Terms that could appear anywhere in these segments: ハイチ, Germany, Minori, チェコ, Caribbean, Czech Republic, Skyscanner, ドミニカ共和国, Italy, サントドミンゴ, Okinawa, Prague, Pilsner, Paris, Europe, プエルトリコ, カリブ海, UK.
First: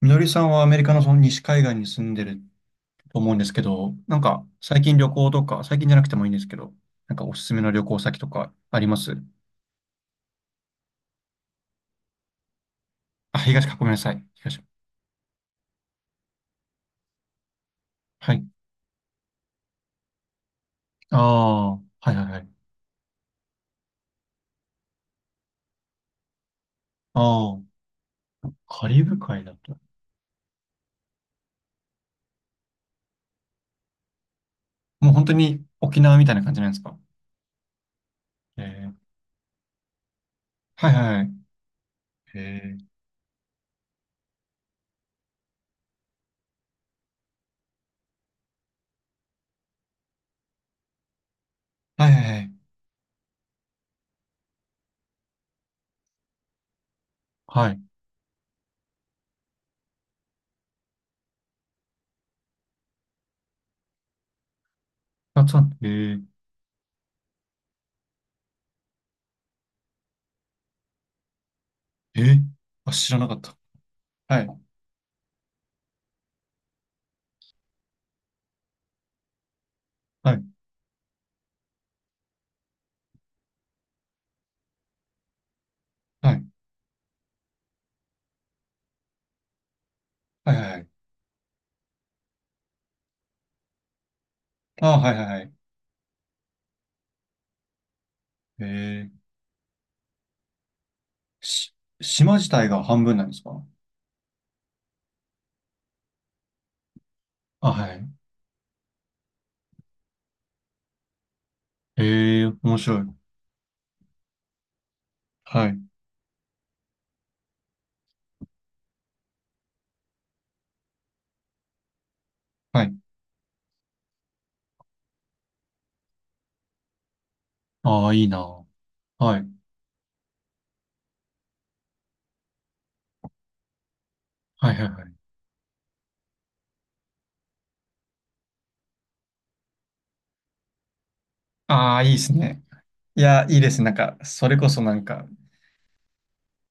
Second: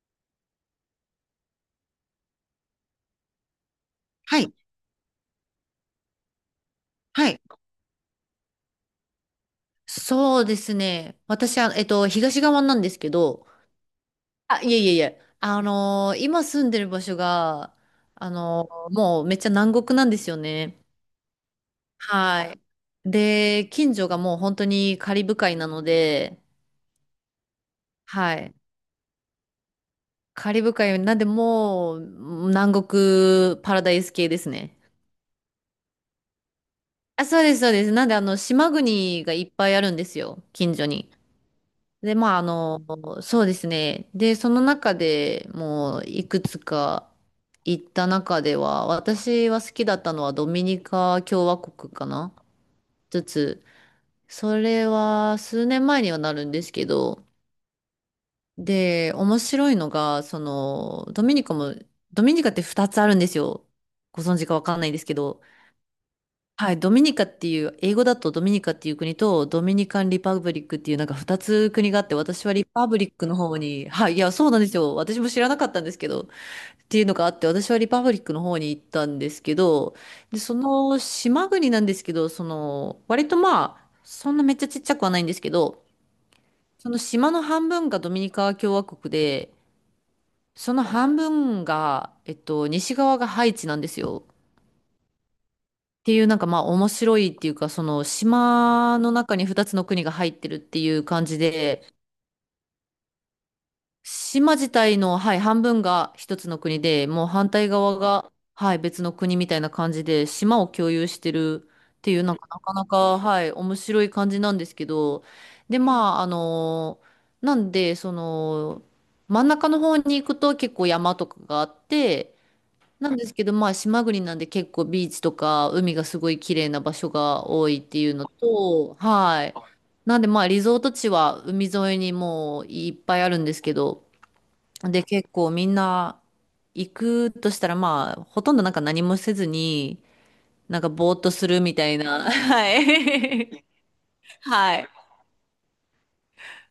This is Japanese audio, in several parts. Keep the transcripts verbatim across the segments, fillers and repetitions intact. みのりさんはアメリカのその西海岸に住んでると思うんですけど、なんはかい。最近旅行とか、最近じゃなくてもいいんですけど、なんかはおい。すすめの旅行先とかあります？そうですね。私は、えっと、東側なんですけあ、ど、東か、ごめんなさい。あ、東。いえいえいえ、あのー今住んでる場所が、あはい。のーもうめっちゃ南国なんですよね。ああ、はいはいははい。い。で、近所がもう本当にカリブ海なので、ああ、はい。カリブ海だと。カリブ海なんでもう南国パラダイス系ですね。もう本当に沖縄みたいな感じなんですか？あ、そうです、そうです。なんであの、え島ー、国がいっぱいあるんですよ、近所はいに。はいはい。で、まえあ、あー、の、そうですね。で、その中でもういくつか行った中では、私は好きだったのはドミニカ共和国かはいはいなはい。一つ。それは数年前にはなるんですけど、はい。で、面白いのが、その、ドミニカも、ドミニカってふたつあるんですよ。ご存知かわかんないんですけど。あ、そうなんだ、え、はい、ドミニカっていう、英語だとドミニカっていう国と、ドミニカン・リパブリックっていうなんかふたつ国があって、ええ私ー、はリパあ、ブリ知ッらなクかのった。方に、はい、いや、はそうなんい。ですよ。私も知らなかったんですけど、っていうのがあって、私はリパブリックの方に行ったんですけど、はで、い。その島国なんですけど、その、割とまあ、そんなめっちゃちっちゃくはないんですけど、はい。その島の半分がドミニカ共和国で、はいはいそはのい。半分が、えっと、西側がハイチなんですよ。ああ、はいはいはい。っていうなんかまあ面白いっていうかその島えのえ、中にふたつの国が入ってるっていう感じし、で島自体が半分なんですか？島自体の、はい、半分が一つの国でもう反対あ、は側い。が、はい、別の国みたいな感じで島を共有してるっていうなんえかえ、なか面な白い。か、はい、面白い感じなんですけど。はい。で、まあ、あのなんでその真ん中の方に行くと結構山とかがあってはい。なんですけど、まあ、島国なんで結構ビーチとか海がすごい綺麗な場所が多いってあいあ、ういのいな。と、ははい。い。なんで、まあ、リゾート地は海沿いにもういっぱいあるんですけど、はい、はい、はで、い。結構みんな行くとしたら、まあ、ほとんどなんか何もせずに、なんかぼーっとするみたあいあ、いいでな、すね。はいや、いいい。ですね。なんか、それこはそい。なんか、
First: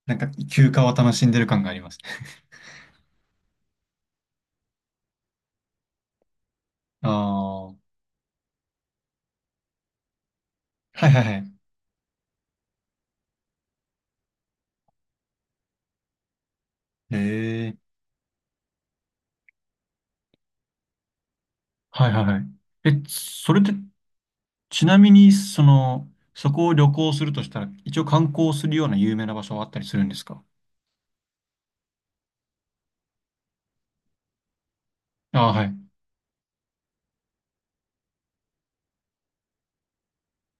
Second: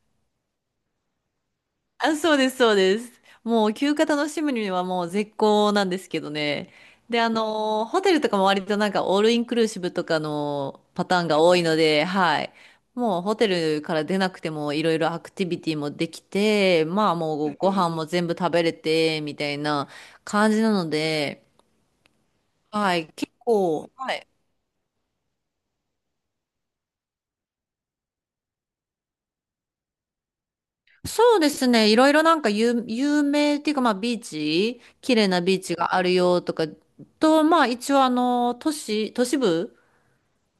なんか、休暇を楽しんでる感があります。あ、そうです、そうです。もう休暇楽しむにはもう絶好なんですけどね。あで、ああ、はのーホテルとかも割となんかオールインクルーシブとかのい、パはい、ターンはが多い。いので、はい。もうホテルから出なくてもいろいろアクティビティもできて、まあえもうごえ、飯も全部食べれて、みたいな感じなので、はい、はい、はい。はえ、い。結それで、構、はい。ちなみに、その、そこを旅行するとしたら、一応観光するような有名な場所はあったりするんですか？そうですね。いろいろなんか有、有名っていうか、まあビーチ、綺麗なああ、ビーはい。チがあるよとか、と、まあ一応あの、都市、都市部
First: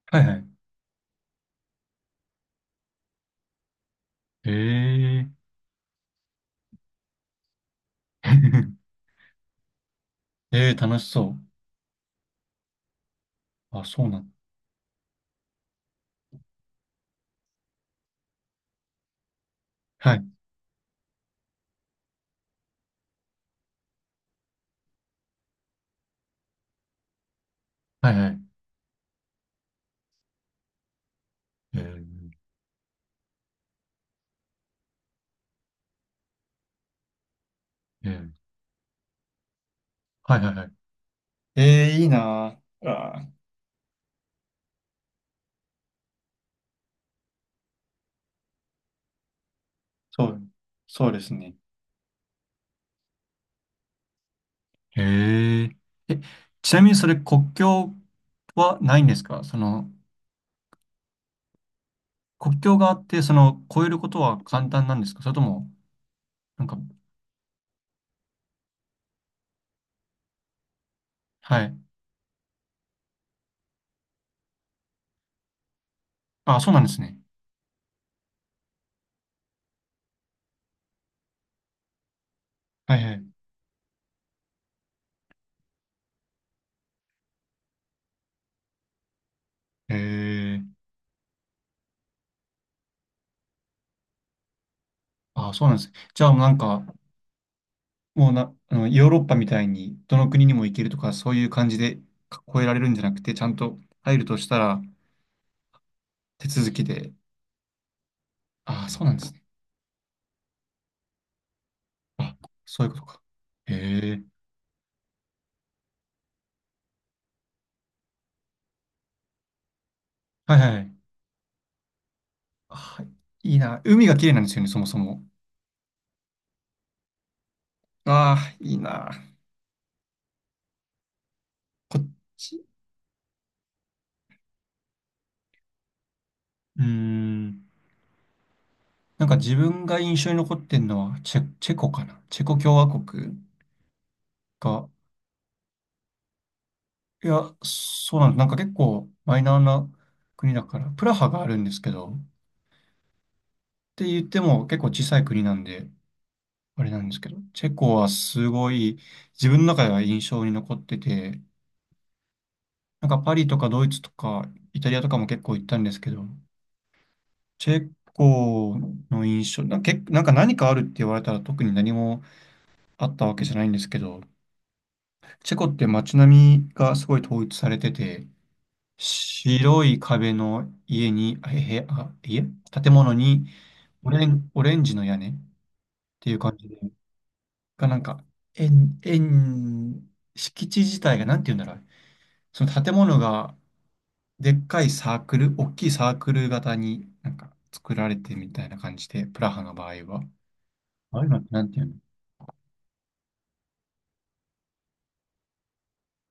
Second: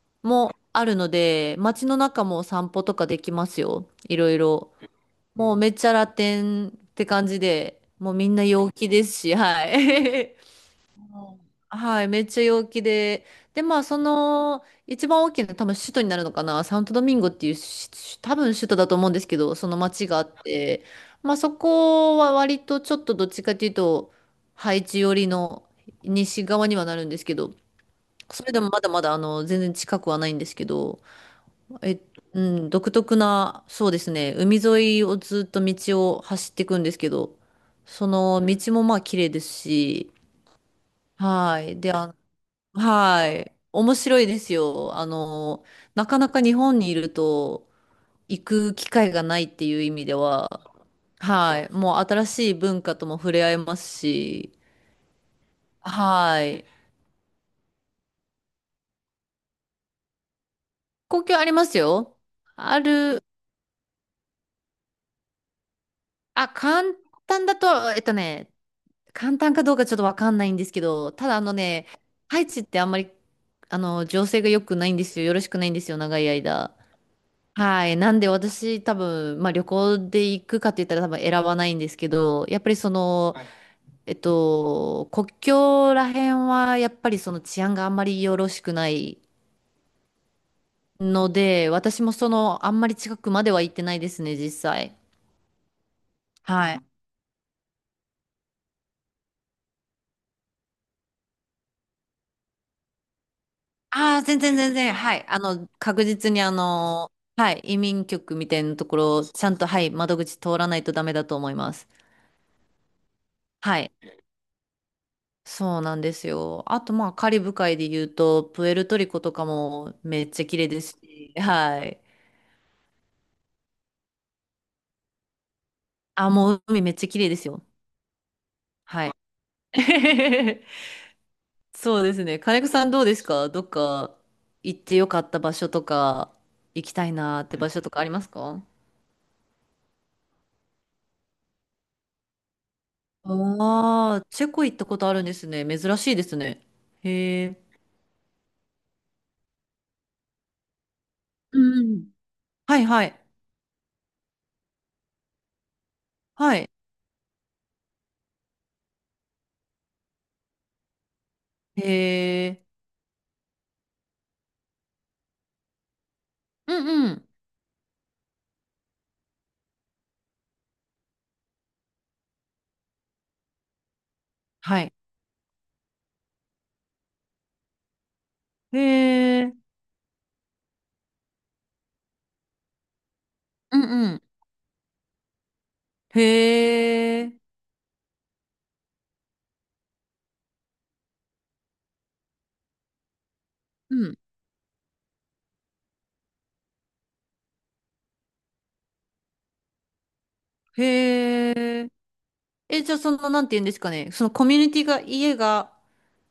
はい、はい。もあるので、街の中も散歩とかできますよ。いろいえろ。え、もうめっちゃラテンって感じで、もうみんな陽気 ですし、はい。ええ、楽しそはい、めっちゃ陽気で。で、う。まあ、あ、そそうなん。の、一番大きな、多分首都になるのかな、サントドミンゴっていうし、し多分首都だと思うんですけど、その町はがあい。って、まあ、そこは割とちょっとどっちかというと、ハイチ寄りの西側にはなるんですけど、はい、はそれい。でもまだまだ、あの、全然近くはないんですけど、ええっと、え。うん、独特な、そうですね、海沿いをずっと道を走っていくんですけど、そえのえ、道もまあ、綺麗ですし、はいはいはい。はえい。で、え、いあいの、なぁ。あはー、い。面白いですよ。あの、なかなか日本にいると行く機会がないっていう意味でそう、は、そうですね。はい。もう新しい文化とも触れ合えますし、へえ。え、はい。ちなみにそれ国境はないんですか、その、公共ありますよ。国境あがあって、る、その、越えることは簡単なんですか、それとも、あ、なんか、簡単だと、えっとね、簡単かどうかちょっとわかんないんですけど、ただあのはい。ね、ハイチってあんまり、あの、情勢が良くないんですよ。よろしくないんですよ、長いあ、そう間。なんですね。はい。なんで私多分、まあ旅行で行くかって言ったら多分選ばないんですけど、やっぱりそはいはの、い。はい。えっと、国境ら辺はやっぱりその治安があんまりよろしくないへえ。ので、私もその、あんまり近くまでは行ってないですね、実際。あ、そうなんですね。じゃあもうなんはい。か、もうな、あの、ヨーロッパみたいに、どの国にも行けるとか、そういう感じでか越えられるんじゃなくて、ちゃんとあ入あ、ると全し然た全ら、然、はい。あの、確実に手あ続きの、で。はい、移民局みたいなとあ、こそうなんでろ、すね。ちゃんと、はい、窓口通らないとダメだと思います。あ、そういうことか。へはい。え。そうなんですよ。あと、まあ、カリブ海で言うと、プエルトリコとかもめっちゃは綺い麗はですい。し、はい。あ、いいな。海が綺麗なんですよね、そもそも。あ、もう海めっちゃ綺麗ですよ。ああ、いいはな。い。こそっうですね。金ち。子さんどうですか？どっか行ってよかった場所とか、うー行きたいなーってん。場所とかありますか？なんか自分が印象に残ってんのはチェ、チェコかな。チェコ共和国ああー、チェコ行ったが。ことあるんですね。珍しいですね。いへや、え。そうなんです。なんか結構マイナーな国だから、プラハがあるうんですけん。ど、っはいはい。て言っても結構小さい国なんで、はい。あれなんですけど、チェコはすごい自分の中では印象に残ってて、へえ。なんかパリとかドイツとかイタリアとかも結構行ったんですけど、うんうん。チェコの印象、な、け、なんか何かあるって言われたら特に何もあったわけじゃないんですけど、はい。チェコって街並みがすごい統一されてて、へえ。白い壁の家に、あ、へ、あ、家建物にうんオうん。レン、オレンジの屋根っていう感じへで、え。がなんか、円、円、敷地自体がなんて言うんだろう。その建物がうん。でっかいサークル、大きいサークル型になんか作られてみたいな感じで、プラハの場合は。ああいうのってへなんていうえ。の？え、じゃあその、なんて言うんですかね。そのコミュニティが、家が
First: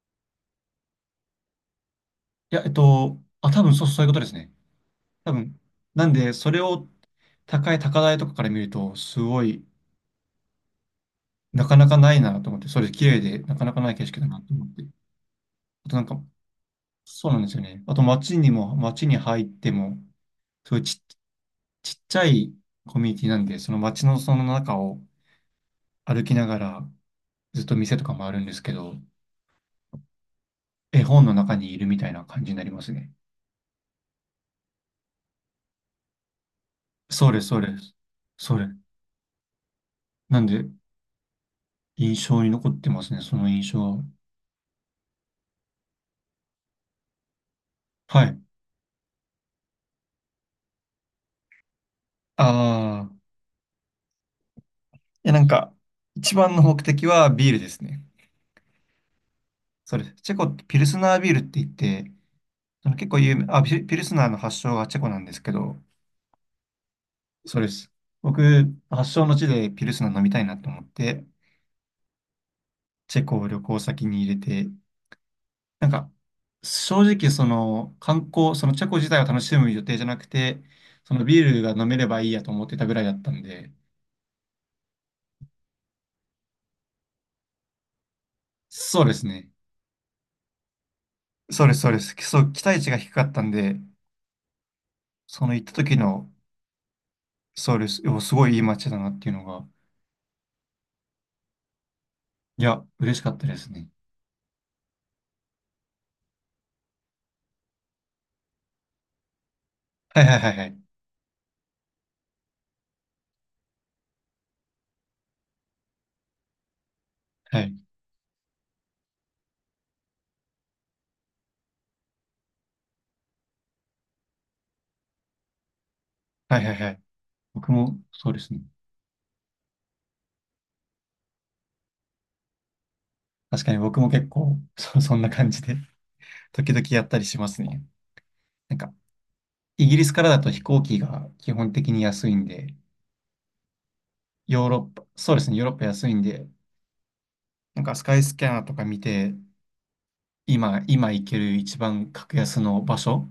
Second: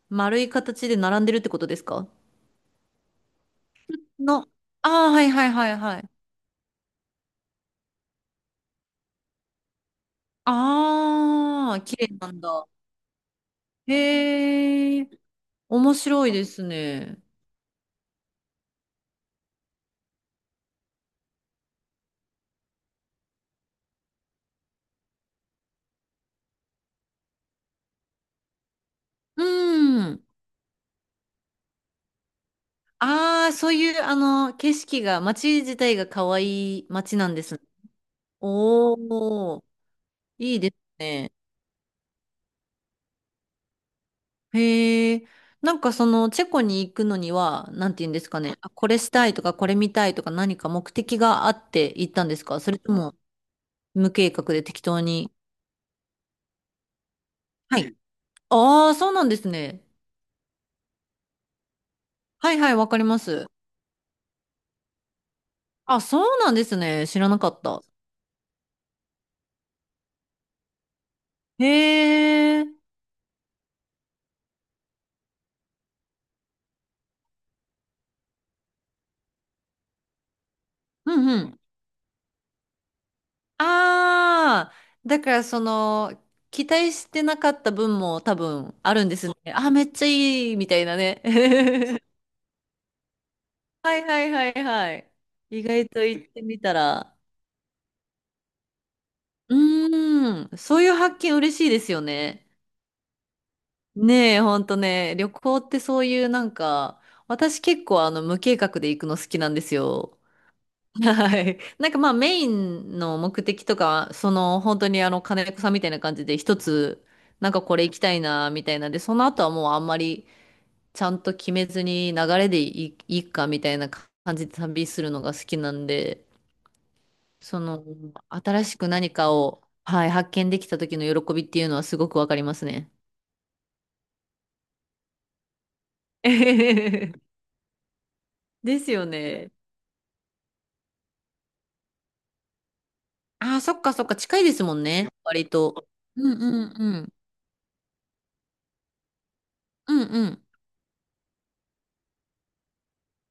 丸い形で並んでるってことですかいや、えっと、あ、多分そう、そういうことですの？ね。ああ、はい多はい分。はいはない。んで、それを高い高台とかから見ると、すごい、なあかあ、なか綺な麗いななんと思っだ。て、それ綺麗で、なかなかない景色だなと思って。へえ。あ面となんか、白いですね。そうなんですよね。あと街にも、街に入っても、すごいちっ、ちっちゃいコミュニティなんで、その街のその中を歩きながら、ずっと店とかもあるんですけど、うん。絵本の中にいるみたいな感じになりますね。ああ、そういう、あの、景色が、街自体が可愛い街なそうんでです、すそうね。です。それ。おお、なんいいで、ですね。印象に残ってますね、その印象は。へえ、なんかそのチェコに行くのには、なんて言うんではすい。かね。あ、これしたいとか、これ見たいとか、何か目的があって行ったんですか？それとああ、も無計画で適当いに。やなんか、一番の目的はビールではすい。ね。ああ、そうなんですね。そうです。チェコってピルスナービールって言って、はいはい、わそのかり結ま構有名、す。あ、ピルピルスナーの発祥がチェコなんですけど、あ、そうなんですね。知らなかそっうでた。す。僕、発祥の地でピルスナー飲みたいなと思って、へえ、うチェコを旅行先に入れて、なんか、正直その観光、そのチェコ自体を楽しむ予定じゃなくて、んそのうビーん。ルが飲めればいいやと思ってたぐらいだったんで、ああ、だからその、期待してなかった分も多分あそるうんでですすね。ね。あ、めっちゃいい、みたいなね。そうです、そうで す。そう、期待値が低かったんで、はいはいはいはい。その意行った外時と行の、ってみたら。そうです。でもすごいいい街だなっていうのうが、ーん。そういう発見嬉しいですよね。いや、嬉しかったですね。ねえ、ほんとね。旅行ってそういうなんか、私結構あの無計画で行くの好きなんですよ。はいはいはいはい。はい。なんかまあメインの目的とか、その本当にあの金子さんみたいな感じで一つ、なんはかこい。れ行きたいなみたいなんで、その後はもうあんまりちゃんと決めずに流れでいい、いいかみたいな感じで旅するのが好きなんで。はいはいはい。そ僕の、も、そうですね。新しく何かを、はい、発見できた時の喜びっていうのはすごくわかりますね。確かに僕も結構、そ、そんな感じで 時々やったりし ますね。なんですか、よね。イギリスからだと飛行機が基本的に安いんで、ああ、そっかそっか、近いですヨーもロッんパ、ね、そうで割すね、ヨーロッパと。安いんうんで、うんうん。なんかスカイスキャナーとか見て、うんうん。今、今行ける一番格安の場所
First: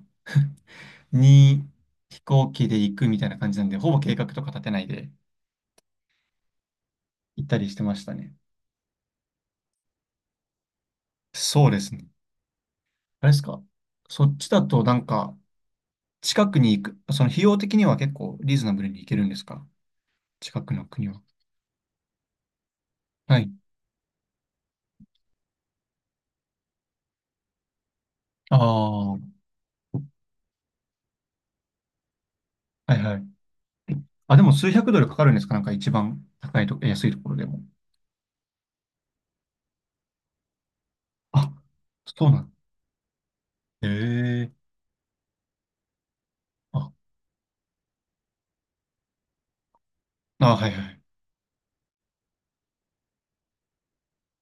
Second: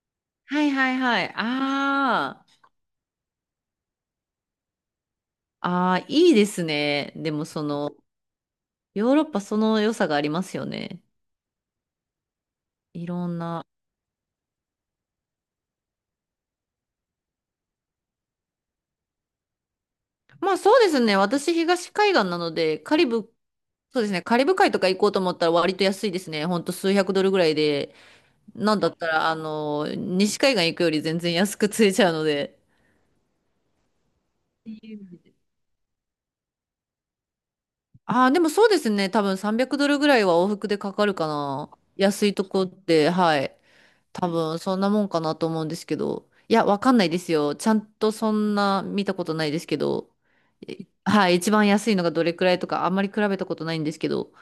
はいはい はい。にあ飛行機で行くみたいな感じなんで、ほぼ計画とか立てないであ、ああ、いいですね。で行もったそりしての、ましたね。ヨーロッパその良さがありますよね。そうですね。いあろれでんすか、な。そっちだとなんか、近くに行く、その費用的には結構リーズナブルに行けるんですか、まあ近くそうのです国ね。は。私、東海岸なので、カリブ、はい。そうですね。カリブ海とか行こうと思ったら割と安いですね。ほんと数百ドルぐらいでああ、なんだったはら、あの、西海岸行くより全然安く釣れちゃうので。いはい。あ、でも数百ドルかかるんですか、なんか一番高いと、安いところでも。ああ、でもそうですね。多分さんびゃくドルぐらいは往復でかかるかあ、な。そ安ういなとんこって、はい。だ。へ多分え、そんなもんかなと思うんですけど。いや、わあ、かんないですよ。ちゃんとそんな見たことないですけど。あ、はいえはい。はい、一番安いのがどれくらいとか、あんまり比べたことないんですけど。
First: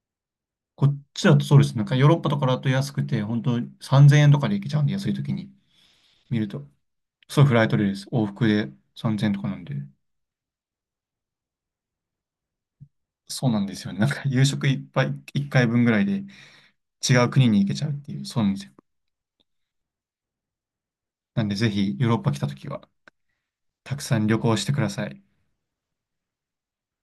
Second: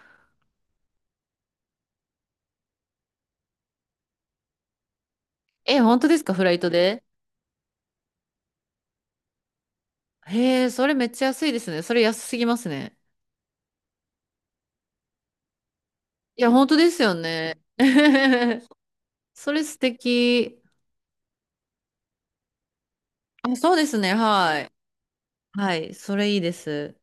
こっちだとそうです。なんかヨーロッパとかだと安くて、本当さんぜんえんとかで行けちゃうんで、安い時にえ、本当ですか見フるライと。トで？そう、フライトでです。往復でさんぜんえんとかなんで。へえ、それめっちゃ安いですね。それ安すぎますね。そうなんですよね。なんか夕食いっぱい、いっかいぶんぐらいでいや、本当ですよ違う国にね。行けちゃうっていう、そうなんです よ。それ素敵。なんでぜひヨーロッパ来た時はあ、そうでたすくね。さん旅行はしい。てください。はい。それいいです。